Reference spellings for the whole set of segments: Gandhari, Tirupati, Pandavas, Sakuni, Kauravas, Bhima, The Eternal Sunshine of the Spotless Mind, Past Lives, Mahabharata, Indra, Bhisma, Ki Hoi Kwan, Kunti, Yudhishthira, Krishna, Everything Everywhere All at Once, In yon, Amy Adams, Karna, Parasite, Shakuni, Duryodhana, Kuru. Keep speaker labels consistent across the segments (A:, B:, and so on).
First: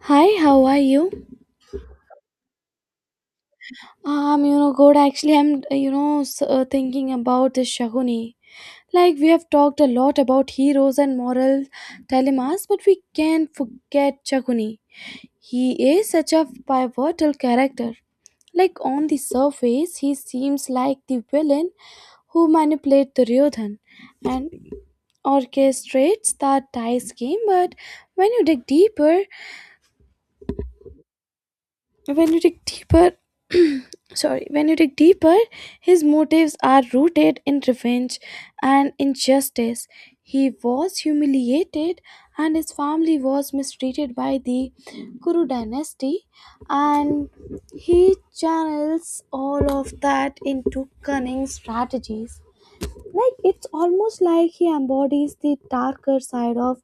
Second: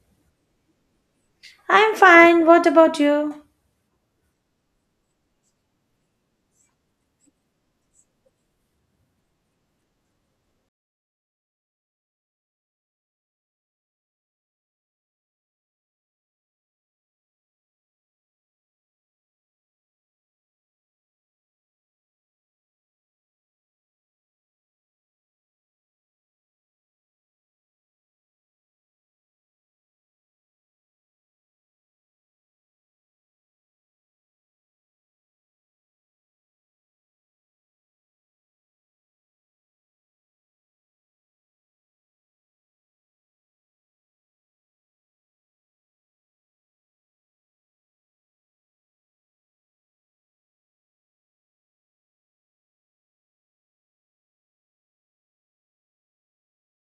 A: Hi, how are you?
B: I'm fine. What about you?
A: Good. Actually, I'm, thinking about this Shaguni. We have talked a lot about heroes and moral dilemmas, but we can't forget Shaguni. He is such a pivotal character. On the surface, he seems like the villain who manipulates Duryodhan and orchestrates that dice game, but when you dig deeper, when you dig deeper sorry when you dig deeper his motives are rooted in revenge and injustice. He was humiliated and his family was mistreated by the Kuru dynasty, and he channels all of that into cunning strategies. Like, it's almost like he embodies the darker side of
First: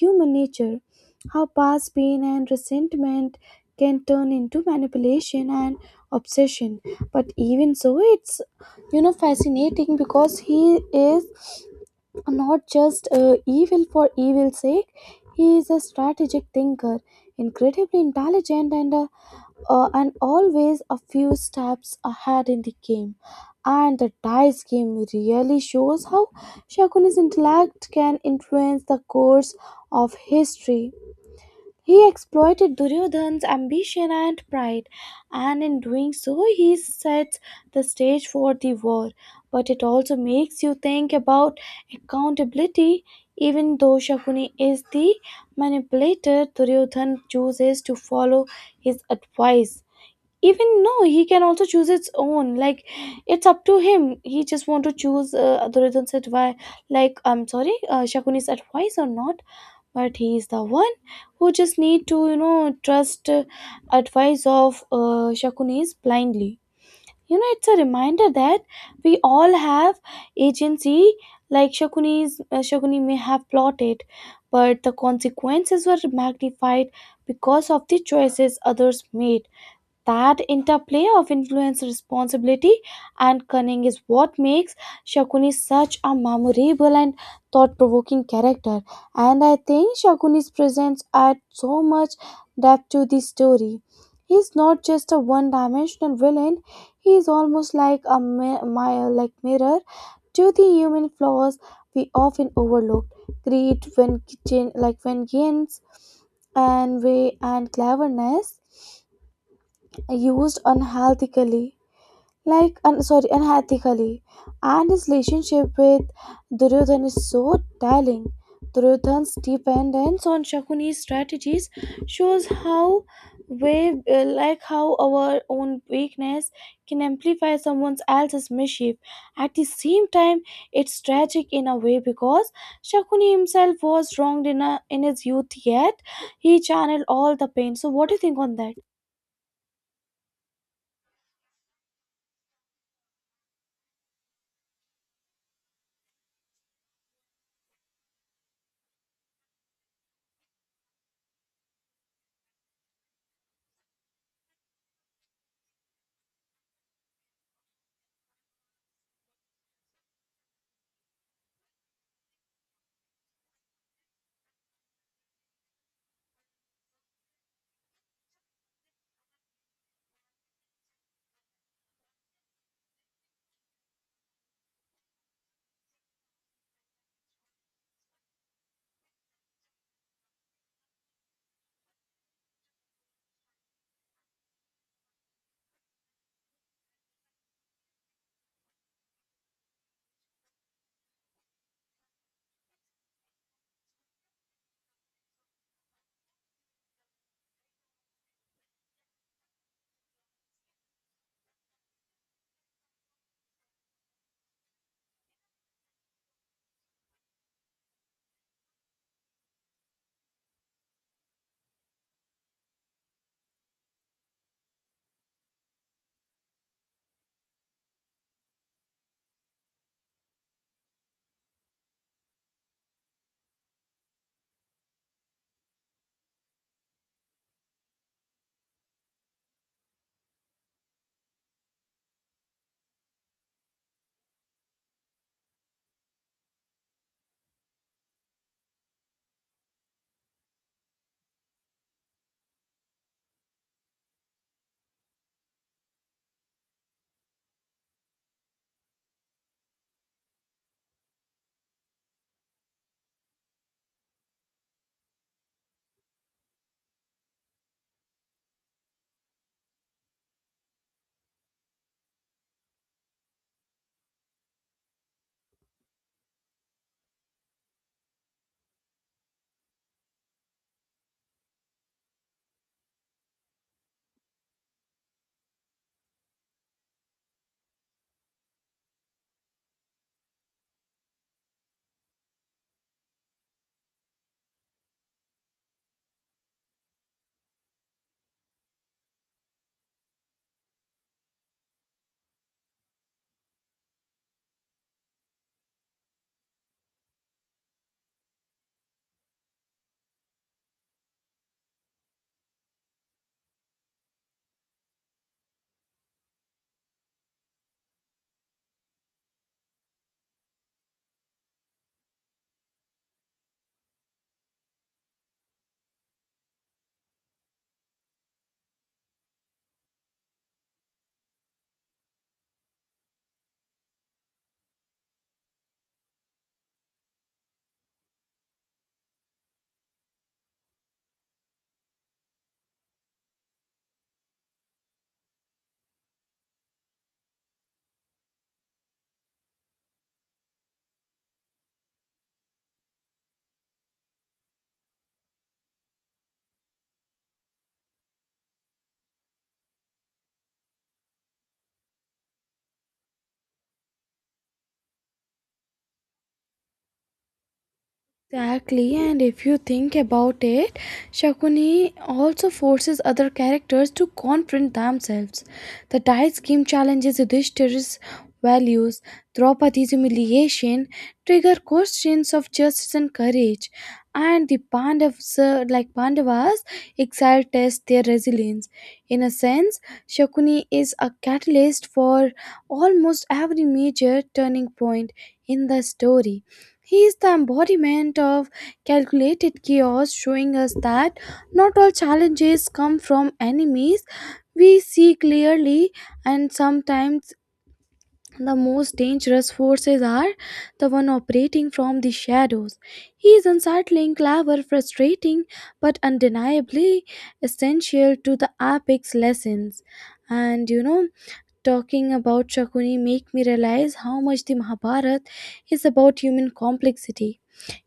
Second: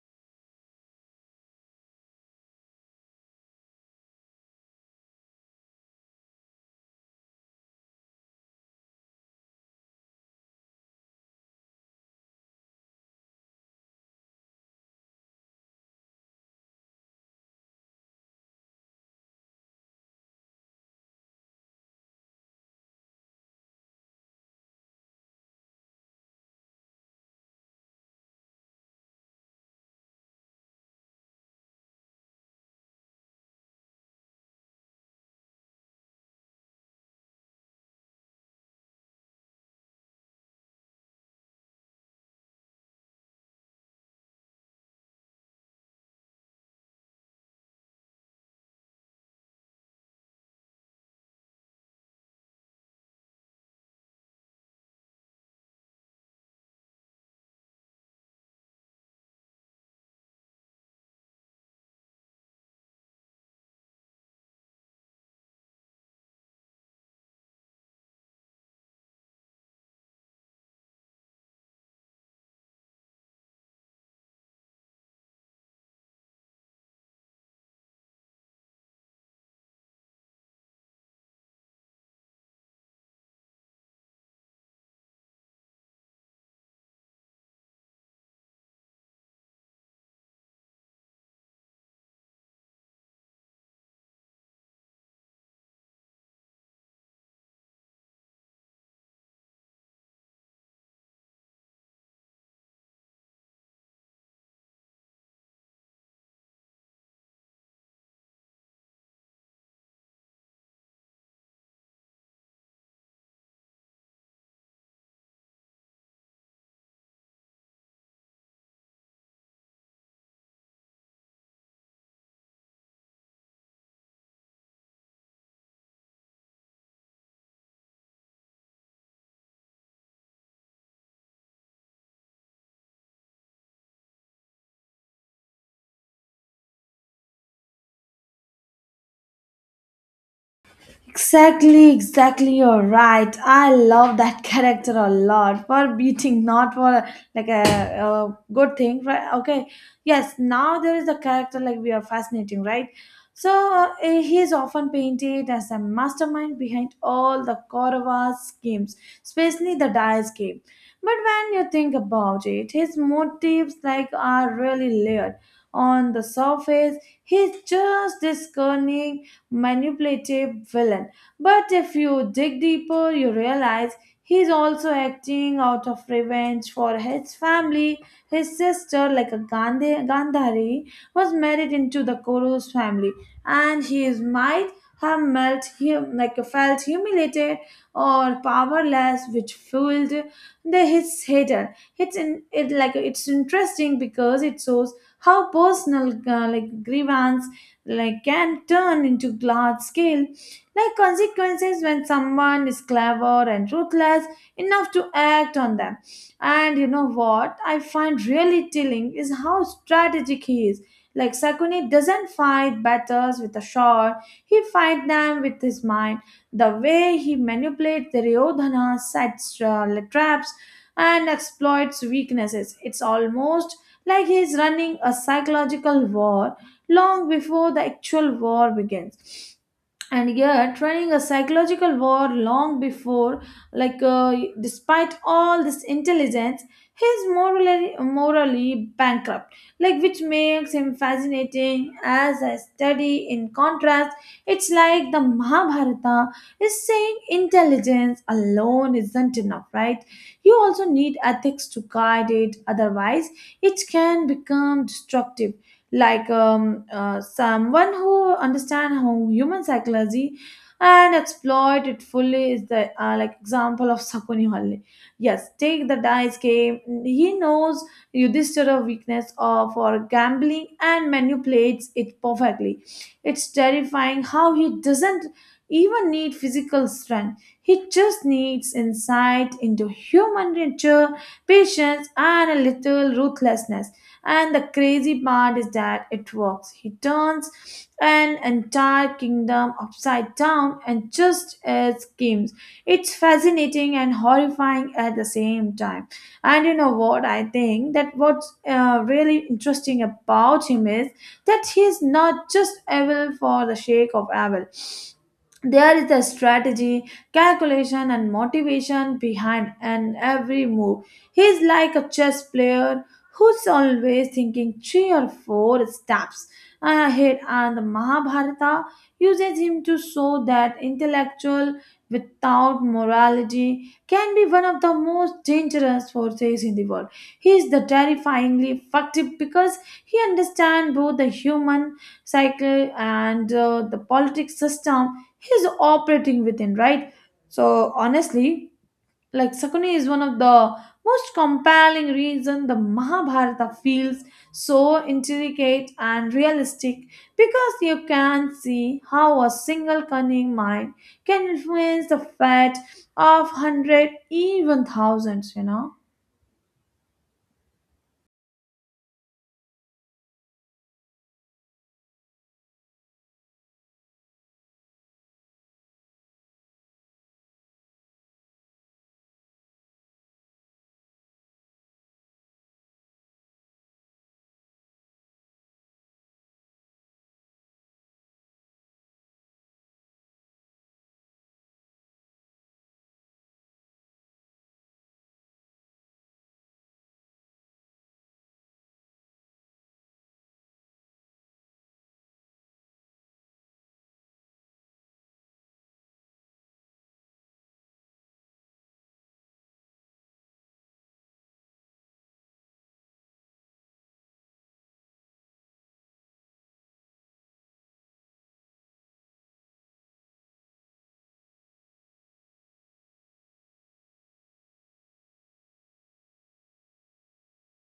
A: human nature, how past pain and resentment can turn into manipulation and obsession. But even so, it's fascinating because he is not just evil for evil's sake. He is a strategic thinker, incredibly intelligent, and always a few steps ahead in the game. And the dice game really shows how Shakuna's intellect can influence the course of history. He exploited Duryodhan's ambition and pride, and in doing so, he sets the stage for the war. But it also makes you think about accountability. Even though Shakuni is the manipulator, Duryodhan chooses to follow his advice. Even no, he can also choose its own. Like, it's up to him. He just want to choose Duryodhan's advice. Like, I'm sorry, Shakuni's advice or not, but he is the one who just need to trust advice of shakunis blindly. You know, it's a reminder that we all have agency. Like, shakuni may have plotted, but the consequences were magnified because of the choices others made. That interplay of influence, responsibility, and cunning is what makes Shakuni such a memorable and thought provoking character. And I think Shakuni's presence adds so much depth to the story. He's not just a one dimensional villain, he is almost like a mirror to the human flaws we often overlook. Greed, when kitchen, like vengeance, and way and cleverness used unhealthily, like un, sorry unethically. And his relationship with Duryodhan is so telling. Duryodhan's dependence on Shakuni's strategies shows how we like how our own weakness can amplify someone else's mischief. At the same time, it's tragic in a way because Shakuni himself was wronged in his youth, yet he channeled all the pain. So what do you think on that?
B: Exactly, exactly. You're right. I love that character a lot for beating, not for a good thing, right? Okay. Yes. Now there is a character like we are fascinating, right? So he is often painted as a mastermind behind all the Kauravas schemes, especially the Dyer scheme. But when you think about it, his motives like are really layered. On the surface, he's just this cunning manipulative villain. But if you dig deeper, you realize he's also acting out of revenge for his family. His sister, like a Gandhari, was married into the Kuru's family, and he is might have melt him like felt humiliated or powerless, which fueled the his hatred. It's interesting because it shows how personal like grievance like can turn into large scale like consequences when someone is clever and ruthless enough to act on them. And you know what I find really telling is how strategic he is. Like Sakuni doesn't fight battles with a sword, he fight them with his mind. The way he manipulates the Ryodhana, sets traps, and exploits weaknesses. It's almost like he's running a psychological war long before the actual war begins. And yet running a psychological war long before like Despite all this intelligence he's morally bankrupt, like which makes him fascinating as a study in contrast. It's like the Mahabharata is saying intelligence alone isn't enough, right? You also need ethics to guide it, otherwise it can become destructive. Like someone who understands how human psychology and exploit it fully is the like example of Sakuni Halle. Yes, take the dice game. He knows Yudhishthira's weakness of for gambling and manipulates it perfectly. It's terrifying how he doesn't even need physical strength. He just needs insight into human nature, patience, and a little ruthlessness. And the crazy part is that it works. He turns an entire kingdom upside down and just as schemes. It's fascinating and horrifying at the same time. And you know what? I think that what's really interesting about him is that he is not just evil for the sake of evil. There is a strategy, calculation, and motivation behind and every move. He's like a chess player who's always thinking three or four steps ahead, and the Mahabharata uses him to show that intellectual without morality can be one of the most dangerous forces in the world. He is the terrifyingly effective because he understands both the human cycle and the politic system he's operating within, right? So honestly, like Sakuni is one of the most compelling reason the Mahabharata feels so intricate and realistic, because you can see how a single cunning mind can influence the fate of hundred even thousands, you know.
A: Exactly, and if you think about it, Shakuni also forces other characters to confront themselves. The dice game challenges Yudhishthir's values, Draupadi's humiliation, trigger questions of justice and courage, and the Pandavas, exile test their resilience. In a sense, Shakuni is a catalyst for almost every major turning point in the story. He is the embodiment of calculated chaos, showing us that not all challenges come from enemies we see clearly, and sometimes the most dangerous forces are the one operating from the shadows. He is unsettling, clever, frustrating, but undeniably essential to the epic's lessons. And you know, talking about Shakuni make me realize how much the Mahabharata is about human complexity.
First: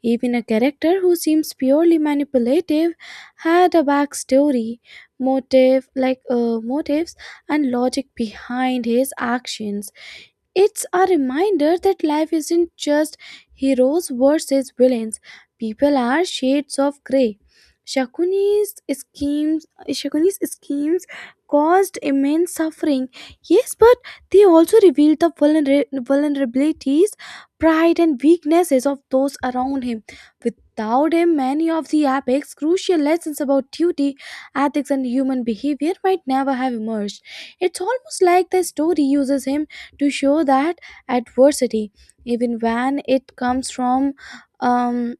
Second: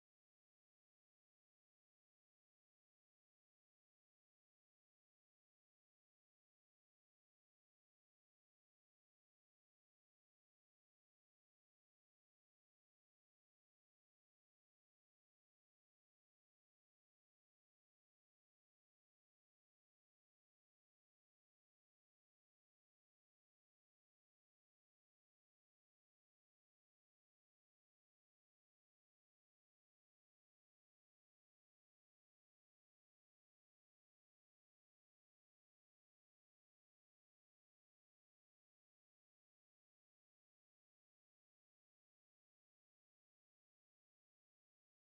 A: Even a character who seems purely manipulative had a backstory, motives and logic behind his actions. It's a reminder that life isn't just heroes versus villains. People are shades of grey. Shakuni's schemes caused immense suffering. Yes, but they also revealed the vulnerabilities, pride, and weaknesses of those around him. Without him, many of the epics' crucial lessons about duty, ethics, and human behavior might never have emerged. It's almost like the story uses him to show that adversity, even when it comes um,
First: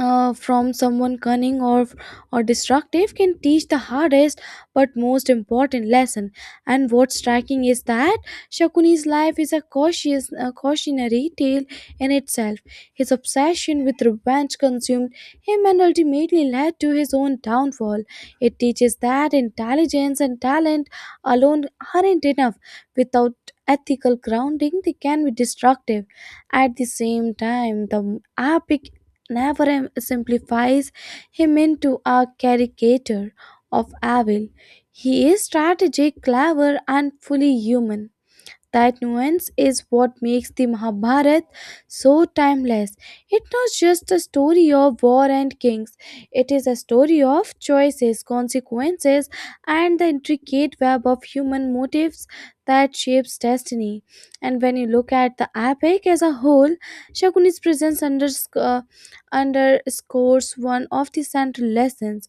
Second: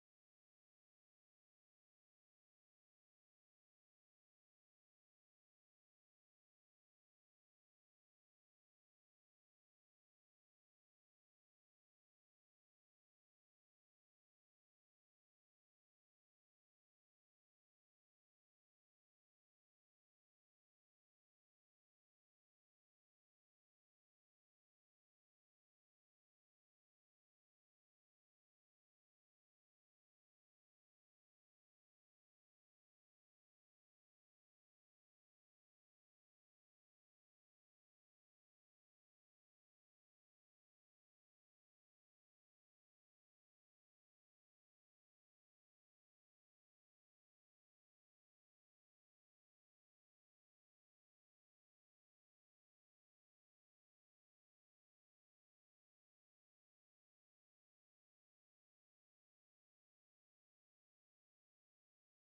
A: from someone cunning or destructive, can teach the hardest but most important lesson. And what's striking is that Shakuni's life is a cautionary tale in itself. His obsession with revenge consumed him and ultimately led to his own downfall. It teaches that intelligence and talent alone aren't enough. Without ethical grounding, they can be destructive. At the same time, the epic never simplifies him into a caricature of evil. He is strategic, clever, and fully human. That nuance is what makes the Mahabharata so timeless. It's not just a story of war and kings, it is a story of choices, consequences, and the intricate web of human motives that shapes destiny. And when you look at the epic as a whole, Shakuni's presence underscores one of the central lessons.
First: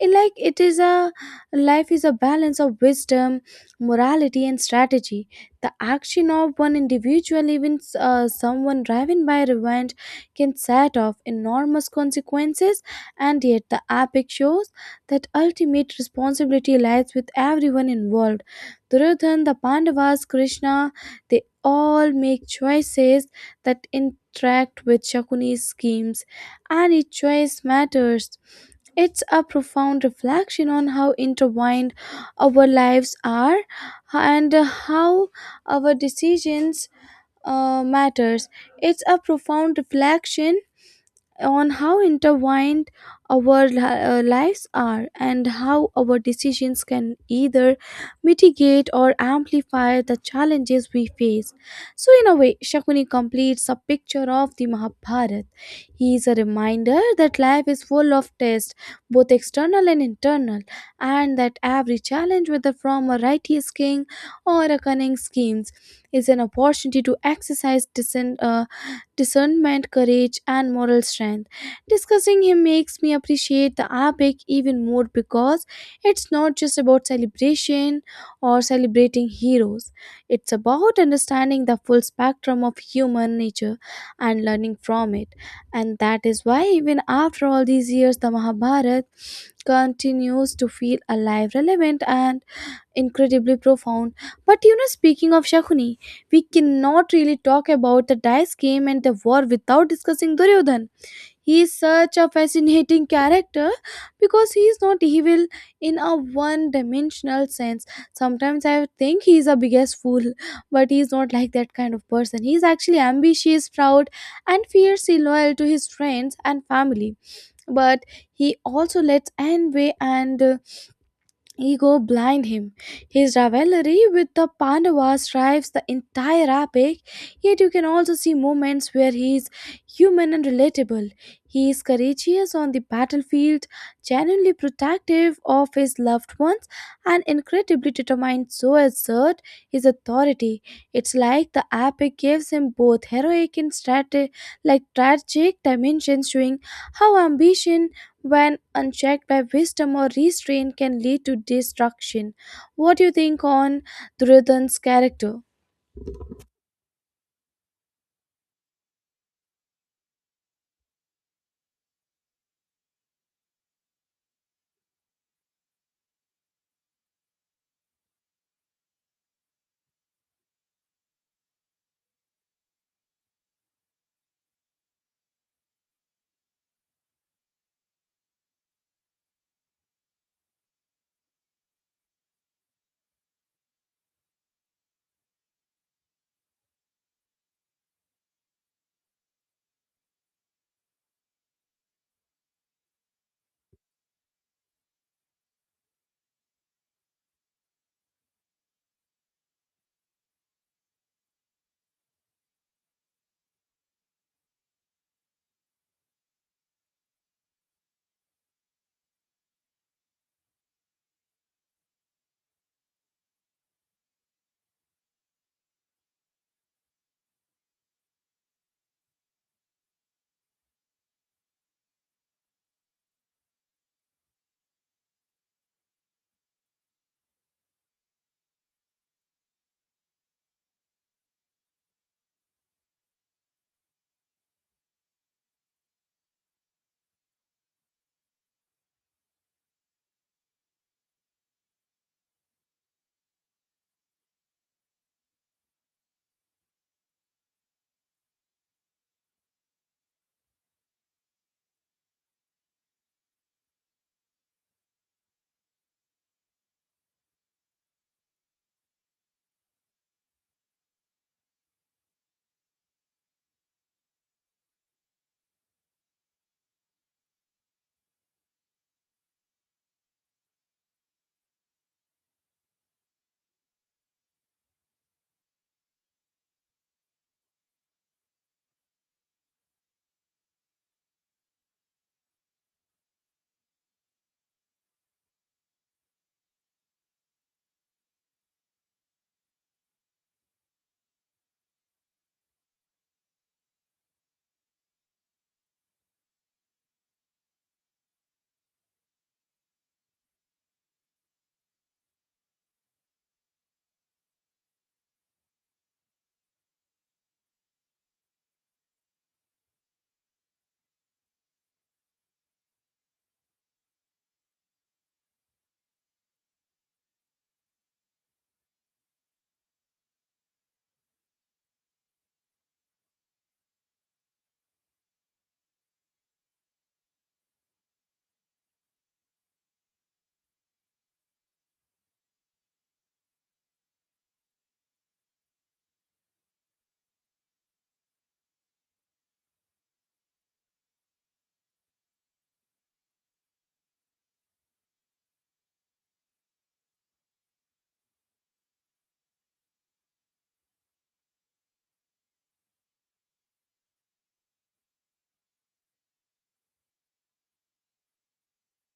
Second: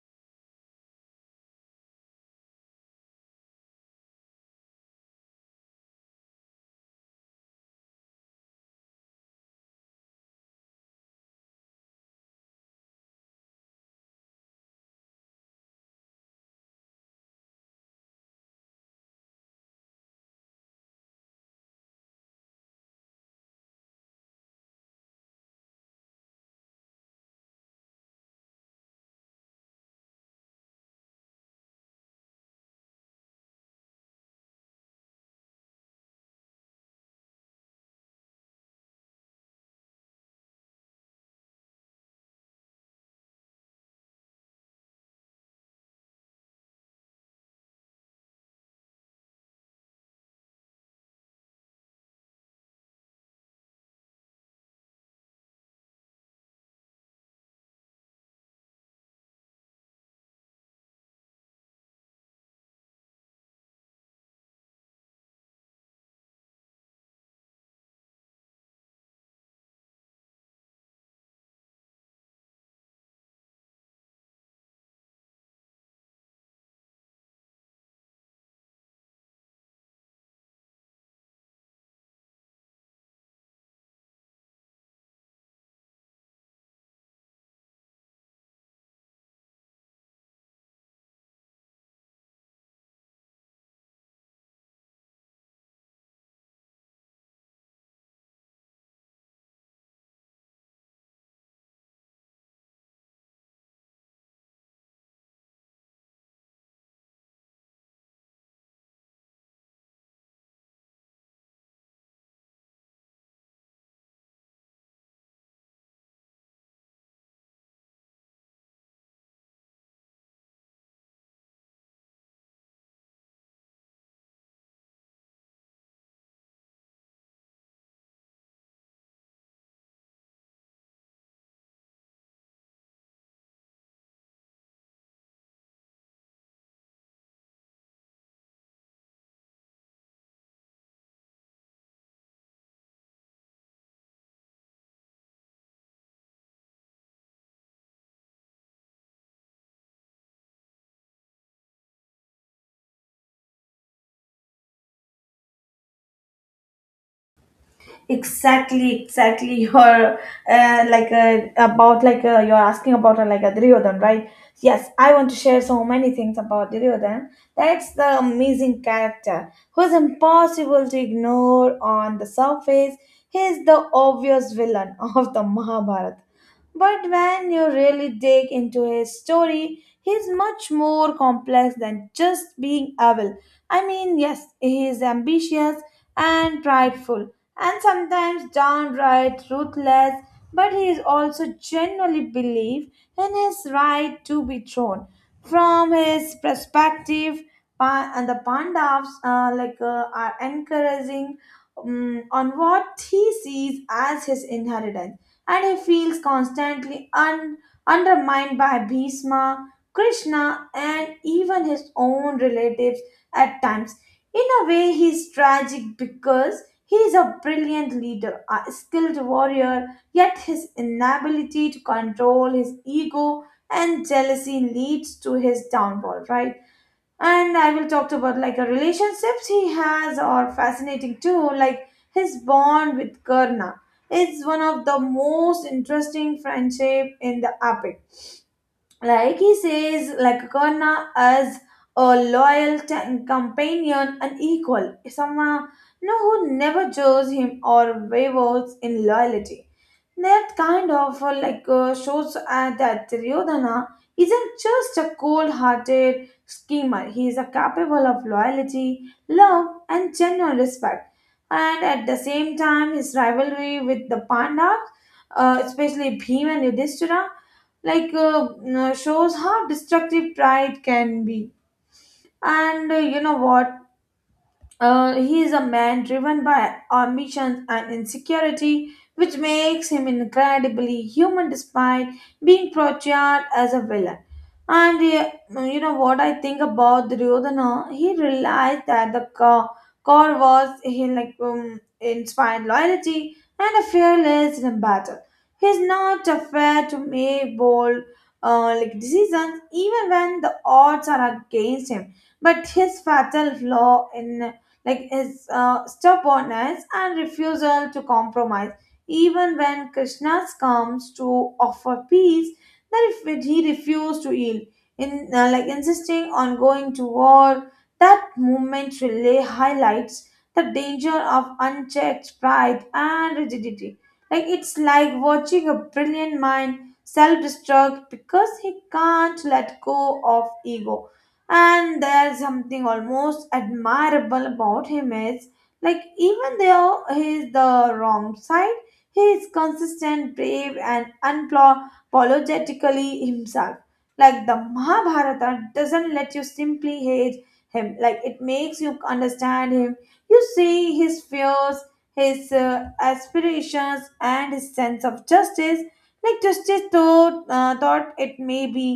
A: It- like it is a Life is a balance of wisdom, morality, and strategy. The action of one individual, even someone driven by revenge, can set off enormous consequences. And yet the epic shows that ultimate responsibility lies with everyone involved. Duryodhan, the Pandavas, Krishna, they all make choices that interact with Shakuni's schemes, and each choice matters. It's a profound reflection on how intertwined our lives are and how our decisions matters. It's a profound reflection on how intertwined our lives are, and how our decisions can either mitigate or amplify the challenges we face. So, in a way, Shakuni completes a picture of the Mahabharata. He is a reminder that life is full of tests, both external and internal, and that every challenge, whether from a righteous king or a cunning schemes, is an opportunity to exercise discernment, courage, and moral strength. Discussing him makes me appreciate the epic even more because it's not just about celebration or celebrating heroes, it's about understanding the full spectrum of human nature and learning from it. And that is why, even after all these years, the Mahabharata continues to feel alive, relevant, and incredibly profound. But you know, speaking of Shakuni, we cannot really talk about the dice game and the war without discussing Duryodhan. He is such a fascinating character because he is not evil in a one dimensional sense. Sometimes I think he is a biggest fool, but he is not like that kind of person. He is actually ambitious, proud, and fiercely loyal to his friends and family. But he also lets envy and ego blind him. His rivalry with the Pandavas drives the entire epic, yet you can also see moments where he is human and relatable. He is courageous on the battlefield, genuinely protective of his loved ones, and incredibly determined to assert his authority. It's like the epic gives him both heroic and tragic dimensions, showing how ambition when unchecked by wisdom or restraint can lead to destruction. What do you think on Duryodhan's character?
B: Exactly, exactly. you're like about like You're asking about like a Duryodhan, right? Yes, I want to share so many things about Duryodhan. That's the amazing character who's impossible to ignore. On the surface he's the obvious villain of the Mahabharata, but when you really dig into his story, he's much more complex than just being evil. I mean, yes, he is ambitious and prideful, and sometimes downright ruthless, but he is also genuinely believe in his right to be thrown. From his perspective, Pa- and the Pandavas are encouraging on what he sees as his inheritance, and he feels constantly undermined by Bhisma, Krishna, and even his own relatives at times. In a way, he's tragic because he is a brilliant leader, a skilled warrior, yet his inability to control his ego and jealousy leads to his downfall, right? And I will talk about like a relationships he has are fascinating too. Like his bond with Karna is one of the most interesting friendship in the epic. Like he says, like Karna as a loyal companion and equal, someone no who never judges him or wavers in loyalty. That kind of shows that Duryodhana isn't just a cold-hearted schemer. He is a capable of loyalty, love, and genuine respect. And at the same time, his rivalry with the Pandavas, especially Bhima and Yudhishthira, you shows how destructive pride can be. And you know what? He is a man driven by ambition and insecurity, which makes him incredibly human despite being portrayed as a villain. And you know what I think about Duryodhana? He realized that the core was he like inspired loyalty and a fearless in battle. He's not afraid to make bold like decisions even when the odds are against him. But his fatal flaw in like his stubbornness and refusal to compromise. Even when Krishna comes to offer peace, that if he refused to yield, in like insisting on going to war, that movement relay highlights the danger of unchecked pride and rigidity. Like it's like watching a brilliant mind self-destruct because he can't let go of ego. And there's something almost admirable about him is like even though he's the wrong side, he is consistent, brave, and unapologetically himself. Like the Mahabharata doesn't let you simply hate him, like it makes you understand him. You see his fears, his aspirations, and his sense of justice, like justice thought it may be.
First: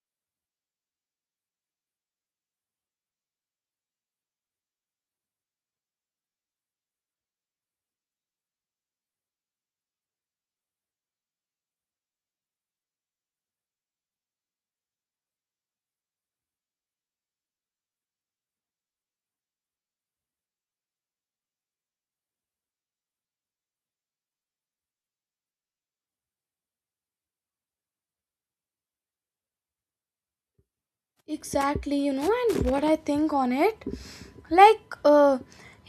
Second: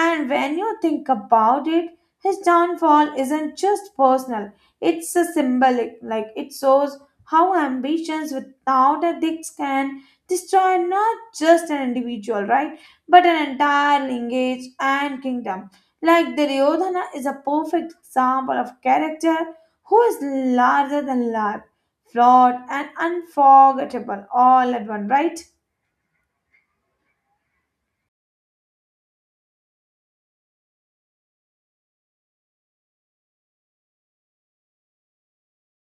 B: And when you think about it, his downfall isn't just personal, it's a symbolic, like it shows how ambitions without ethics can destroy not just an individual, right? But an entire lineage and kingdom. Like Duryodhana is a perfect example of character who is larger than life, flawed and unforgettable all at one, right?
A: Exactly. You know, and what I think on it, like uh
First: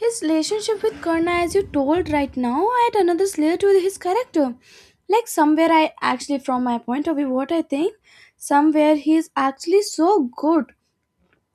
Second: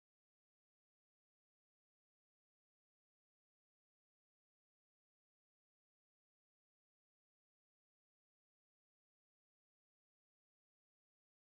A: his relationship with Karna, as you told right now, add another layer to his character. Like, somewhere I actually, from my point of view, what I think, somewhere he is actually so good,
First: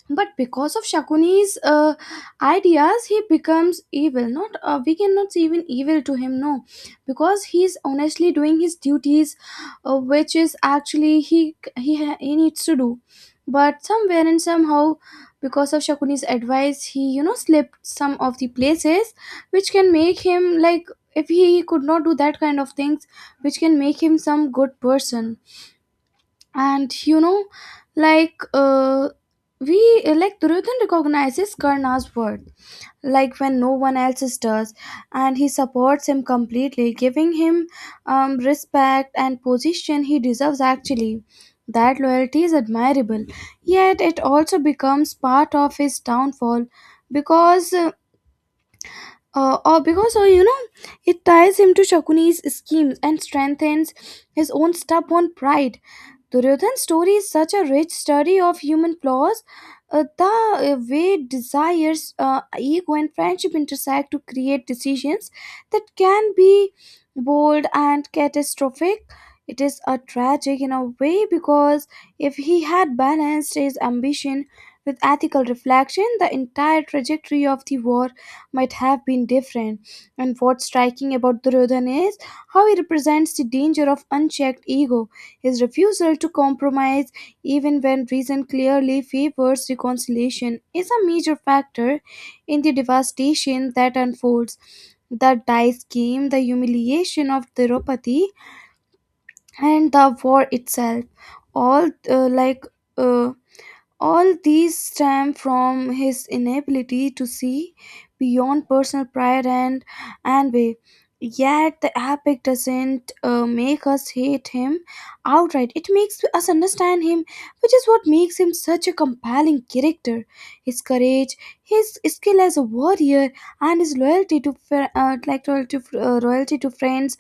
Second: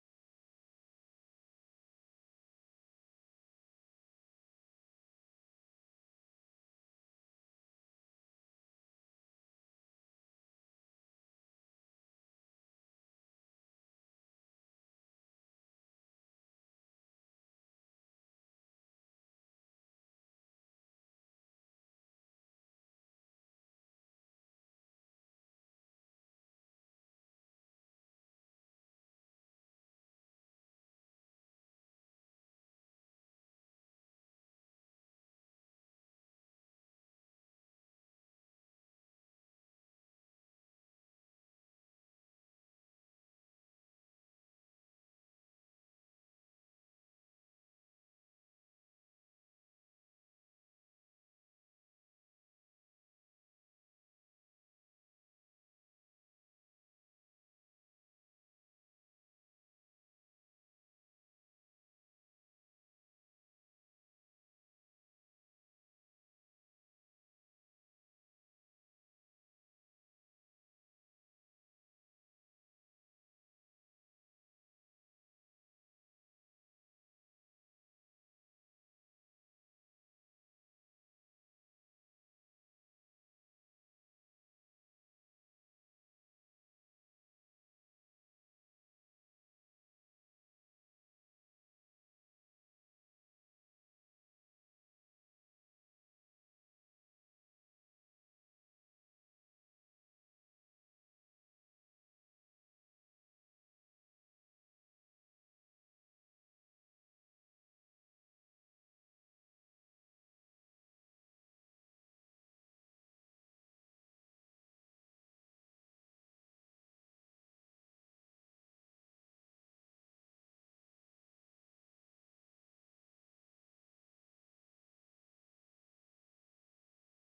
A: but because of Shakuni's ideas, he becomes evil. Not We cannot say even evil to him, no, because he's honestly doing his duties, which is actually he needs to do. But somewhere and somehow, because of Shakuni's advice, he slipped some of the places, which can make him like, if he could not do that kind of things, which can make him some good person. And you know, like we like Duryodhan recognizes Karna's worth like when no one else does, and he supports him completely, giving him respect and position he deserves actually. That loyalty is admirable, yet it also becomes part of his downfall because, or because or you know, it ties him to Shakuni's schemes and strengthens his own stubborn pride. Duryodhan's story is such a rich study of human flaws, the way desires, ego, and friendship intersect to create decisions that can be bold and catastrophic. It is a tragic in a way because if he had balanced his ambition with ethical reflection, the entire trajectory of the war might have been different. And what's striking about Duryodhana is how he represents the danger of unchecked ego. His refusal to compromise, even when reason clearly favors reconciliation, is a major factor in the devastation that unfolds. The dice game, the humiliation of Tirupati, and the war itself all uh, like uh, all these stem from his inability to see beyond personal pride and envy. Yet the epic doesn't make us hate him outright. It makes us understand him, which is what makes him such a compelling character. His courage, his skill as a warrior, and his loyalty to fr- like loyalty to, loyalty to friends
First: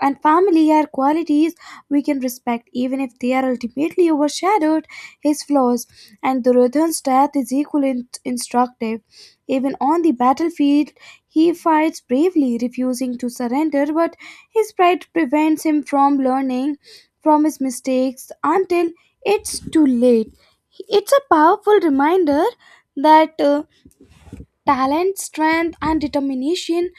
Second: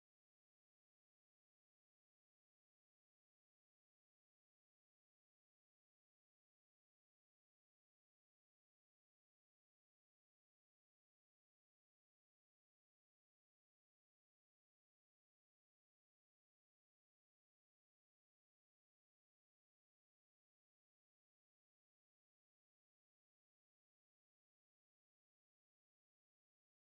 A: and family are qualities we can respect, even if they are ultimately overshadowed his flaws. And Duryodhan's death is equally instructive. Even on the battlefield, he fights bravely, refusing to surrender, but his pride prevents him from learning from his mistakes until it's too late. It's a powerful reminder that talent, strength, and determination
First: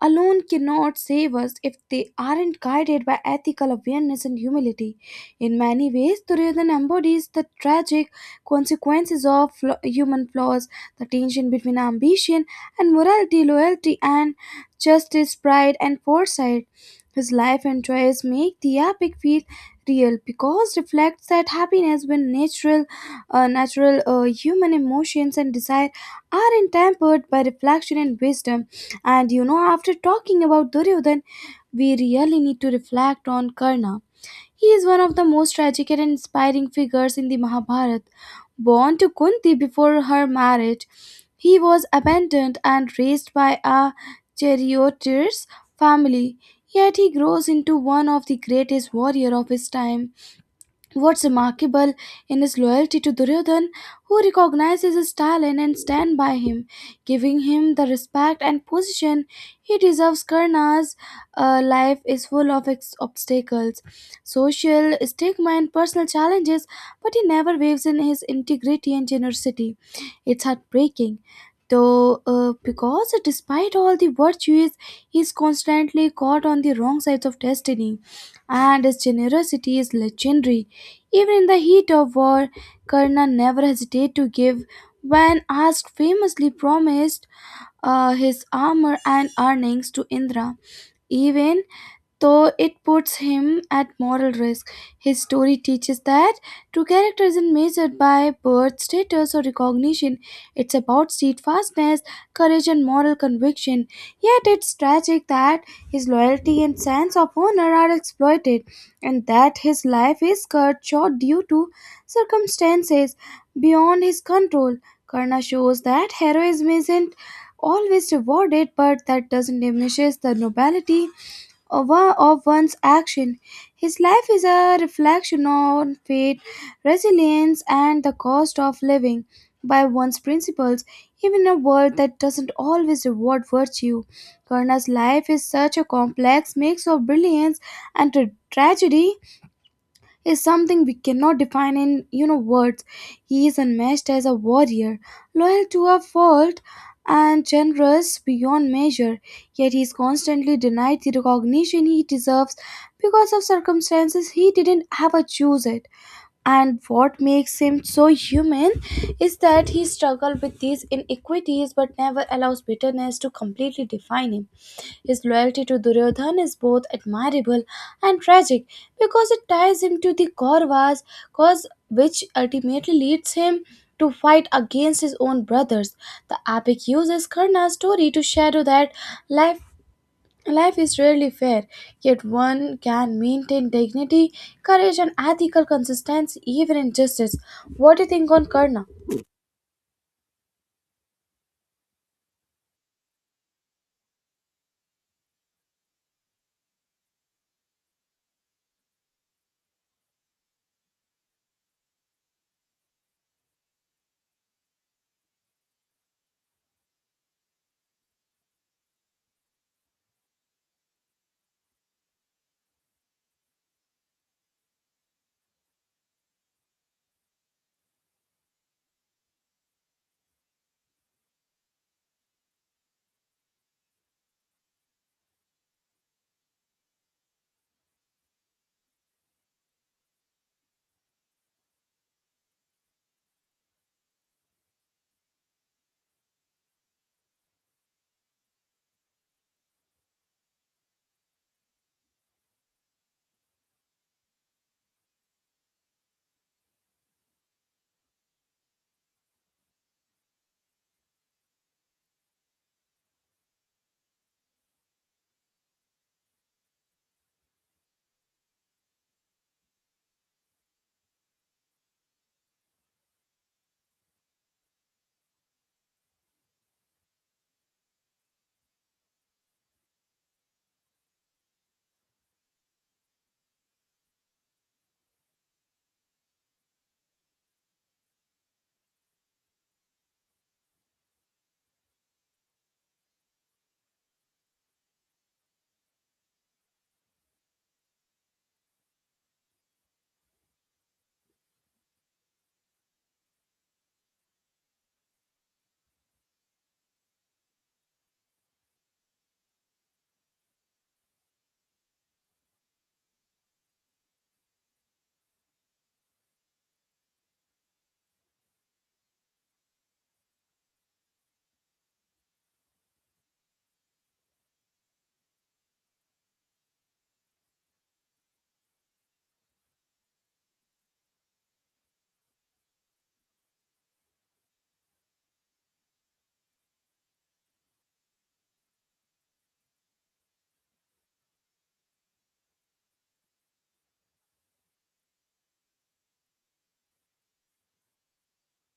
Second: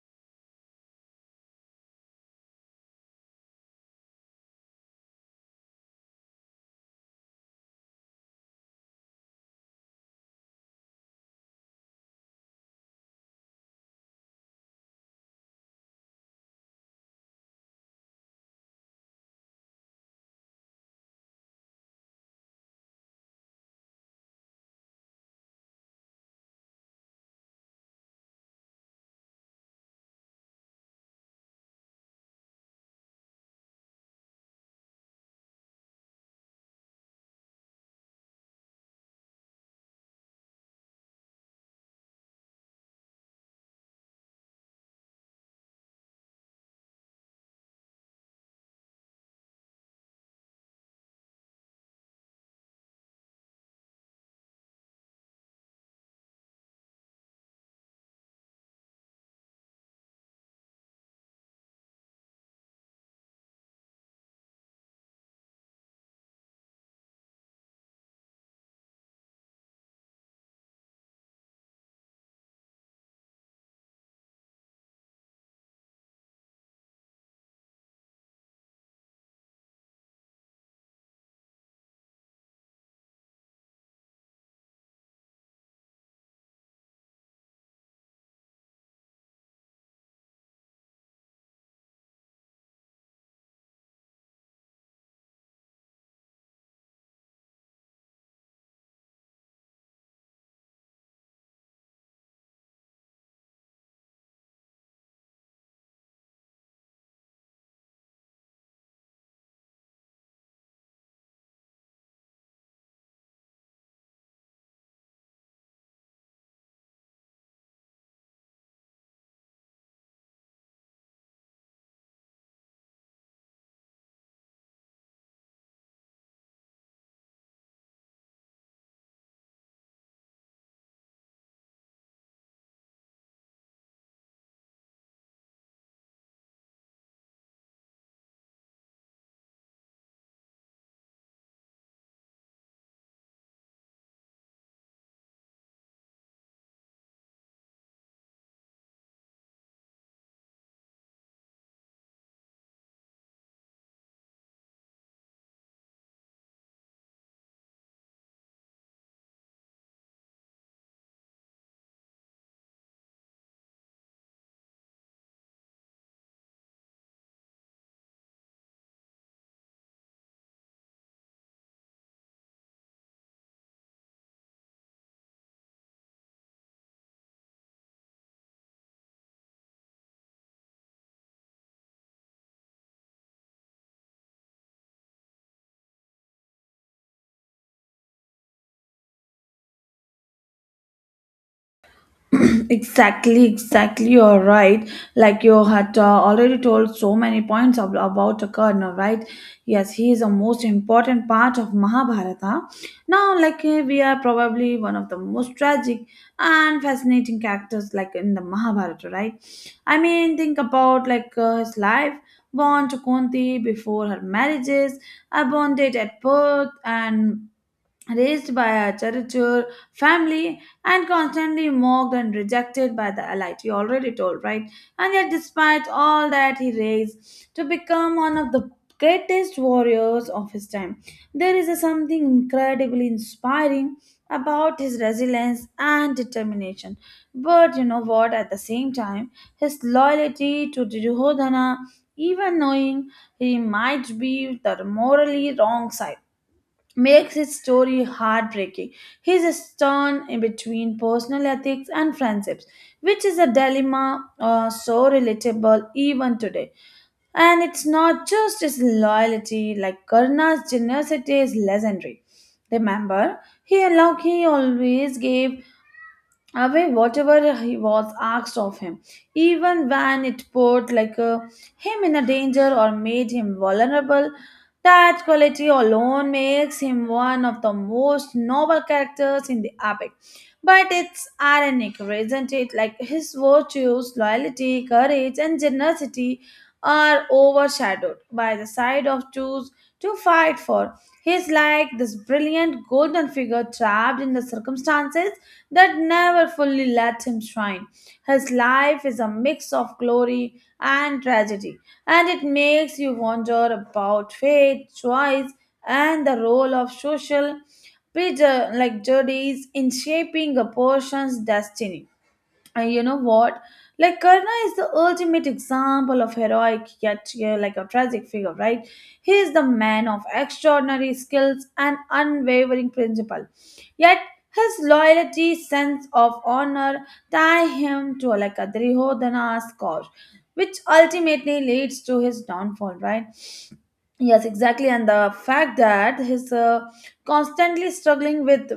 A: alone cannot save us if they aren't guided by ethical awareness and humility. In many ways, Duryodhana embodies the tragic consequences of human flaws, the tension between ambition and morality, loyalty and justice, pride and foresight. His life and choice make the epic feel real because reflects that happiness when natural human emotions and desire aren't tempered by reflection and wisdom. And you know, after talking about Duryodhan, we really need to reflect on Karna. He is one of the most tragic and inspiring figures in the Mahabharata. Born to Kunti before her marriage, he was abandoned and raised by a charioteer's family. Yet he grows into one of the greatest warriors of his time. What's remarkable in his loyalty to Duryodhan, who recognizes his talent and stand by him, giving him the respect and position he deserves. Karna's life is full of obstacles, social stigma, and personal challenges, but he never waves in his integrity and generosity. It's heartbreaking. Though, because despite all the virtues, he's constantly caught on the wrong sides of destiny. And his generosity is legendary. Even in the heat of war, Karna never hesitated to give. When asked, famously promised his armor and earnings to Indra, even though it puts him at moral risk. His story teaches that true character isn't measured by birth, status, or recognition. It's about steadfastness, courage, and moral conviction. Yet it's tragic that his loyalty and sense of honor are exploited, and that his life is cut short due to circumstances beyond his control. Karna shows that heroism isn't always rewarded, but that doesn't diminish the nobility of one's action. His life is a reflection on fate, resilience, and the cost of living by one's principles, even in a world that doesn't always reward virtue. Karna's life is such a complex mix of brilliance and tragedy, is something we cannot define in words. He is unmatched as a warrior, loyal to a fault and generous beyond measure, yet he is constantly denied the recognition he deserves because of circumstances he didn't have a choose it. And what makes him so human is that he struggled with these inequities but never allows bitterness to completely define him. His loyalty to Duryodhan is both admirable and tragic because it ties him to the Kauravas, cause which ultimately leads him to fight against his own brothers. The epic uses Karna's story to shadow that life life is rarely fair, yet one can maintain dignity, courage, and ethical consistency even in justice. What do you think on Karna?
B: Exactly, exactly. You're right. Like you had already told so many points about Karna, right? Yes, he is the most important part of Mahabharata. Now, like we are probably one of the most tragic and fascinating characters, like in the Mahabharata, right? I mean, think about like his life, born to Kunti before her marriages, abandoned at birth, and raised by a caricature family and constantly mocked and rejected by the elite. You already told, right? And yet, despite all that, he raised to become one of the greatest warriors of his time. There is a something incredibly inspiring about his resilience and determination. But you know what? At the same time, his loyalty to Duryodhana, even knowing he might be the morally wrong side makes his story heartbreaking. He's a stern in between personal ethics and friendships, which is a dilemma so relatable even today. And it's not just his loyalty, like Karna's generosity is legendary. Remember, he always gave away whatever he was asked of him, even when it put him in a danger or made him vulnerable. That quality alone makes him one of the most noble characters in the epic. But it's ironic, isn't it? Like his virtues, loyalty, courage, and generosity are overshadowed by the side of choose to fight for. He's like this brilliant golden figure trapped in the circumstances that never fully let him shine. His life is a mix of glory and tragedy, and it makes you wonder about fate, choice, and the role of social prejudice in shaping a person's destiny. And you know what? Like Karna is the ultimate example of heroic yet like a tragic figure, right? He is the man of extraordinary skills and unwavering principle. Yet his loyalty, sense of honor tie him to like a Duryodhana's cause, which ultimately leads to his downfall, right? Yes, exactly. And the fact that he's constantly struggling with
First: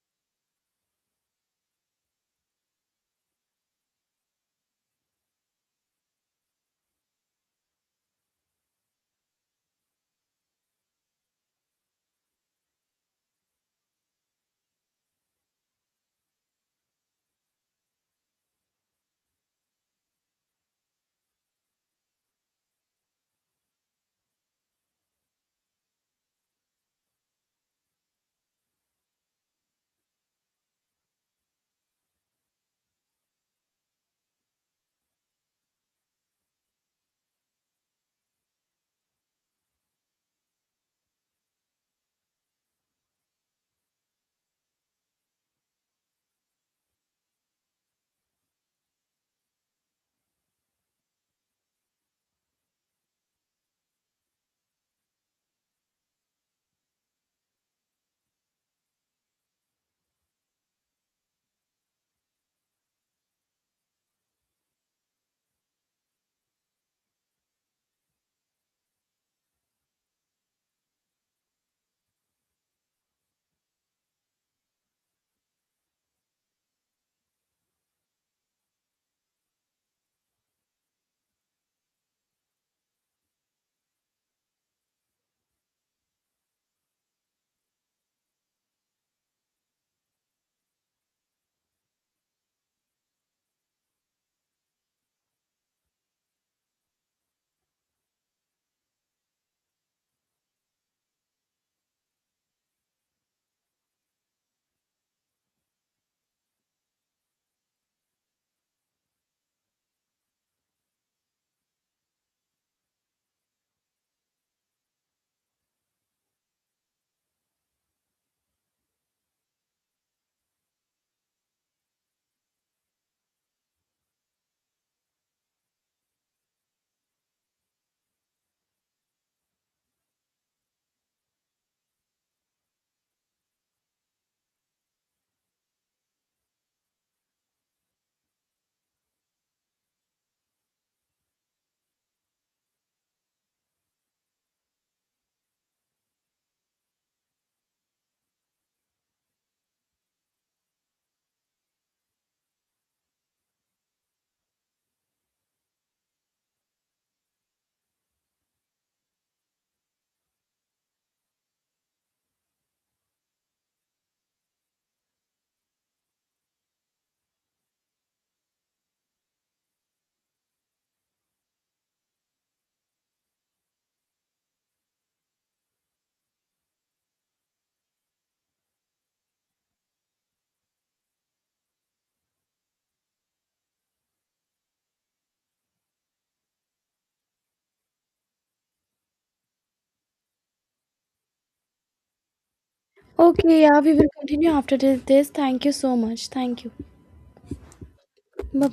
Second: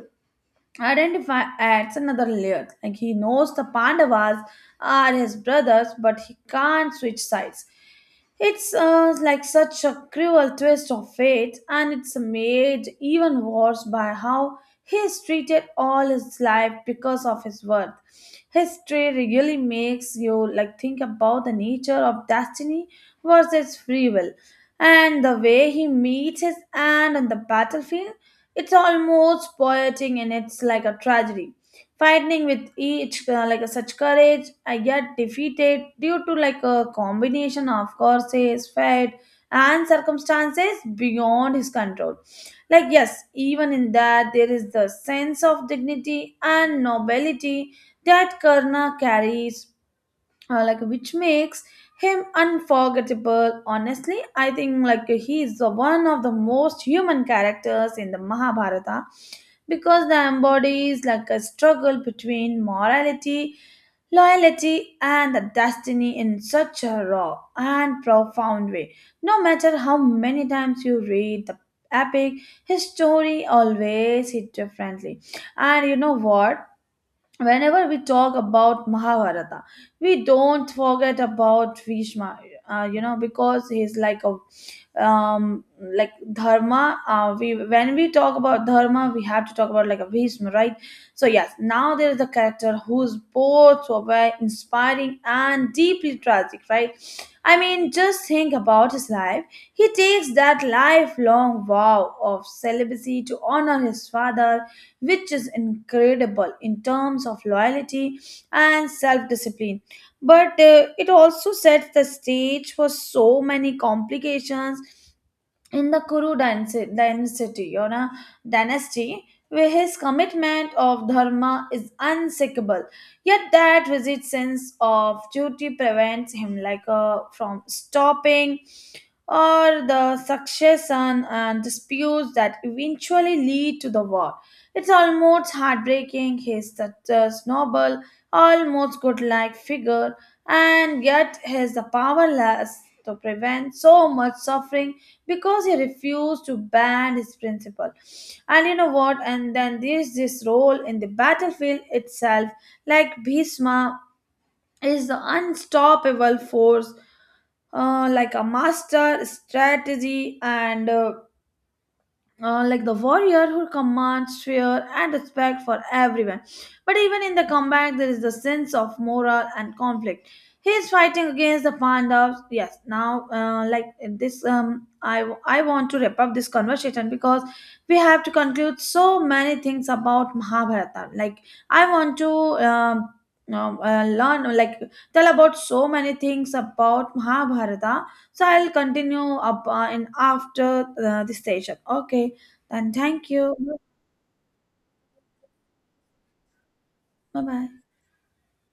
B: Identify adds another layer. Like he knows the Pandavas are his brothers, but he can't switch sides. It's like such a cruel twist of fate, and it's made even worse by how he is treated all his life because of his worth. History really makes you like think about the nature of destiny versus free will, and the way he meets his end on the battlefield, it's almost poetic and it's like a tragedy. Fighting with each like a such courage, I get defeated due to like a combination of courses, fate, and circumstances beyond his control. Like yes, even in that there is the sense of dignity and nobility that Karna carries like which makes him unforgettable. Honestly I think like he is the one of the most human characters in the Mahabharata because the embodies like a struggle between morality, loyalty, and the destiny in such a raw and profound way. No matter how many times you read the epic, his story always hit differently. And you know what, whenever we talk about Mahabharata, we don't forget about Vishma, you know, because he's like a like dharma, we when we talk about dharma we have to talk about like a Bhisma, right? So yes, now there is a character who's both so very inspiring and deeply tragic, right? I mean, just think about his life. He takes that lifelong vow of celibacy to honor his father, which is incredible in terms of loyalty and self-discipline. But it also sets the stage for so many complications in the Kuru dynasty, dynasty, or a dynasty, where his commitment of dharma is unshakable, yet that rigid sense of duty prevents him like a, from stopping or the succession and disputes that eventually lead to the war. It's almost heartbreaking. He's such a noble, almost good-like figure, and yet has the powerless to prevent so much suffering because he refused to bend his principle. And you know what? And then there's this role in the battlefield itself, like Bhisma is the unstoppable force, like a master strategy and like the warrior who commands fear and respect for everyone. But even in the comeback, there is the sense of moral and conflict. He is fighting against the Pandavas. Yes, now this, I want to wrap up this conversation because we have to conclude so many things about Mahabharata. Like I want to. Learn like tell about so many things about Mahabharata. So I'll continue up in after this session. Okay. And thank you.
A: Okay, yeah, we will continue after this. Thank you so much. Thank you.
B: Bye bye.
A: Bye.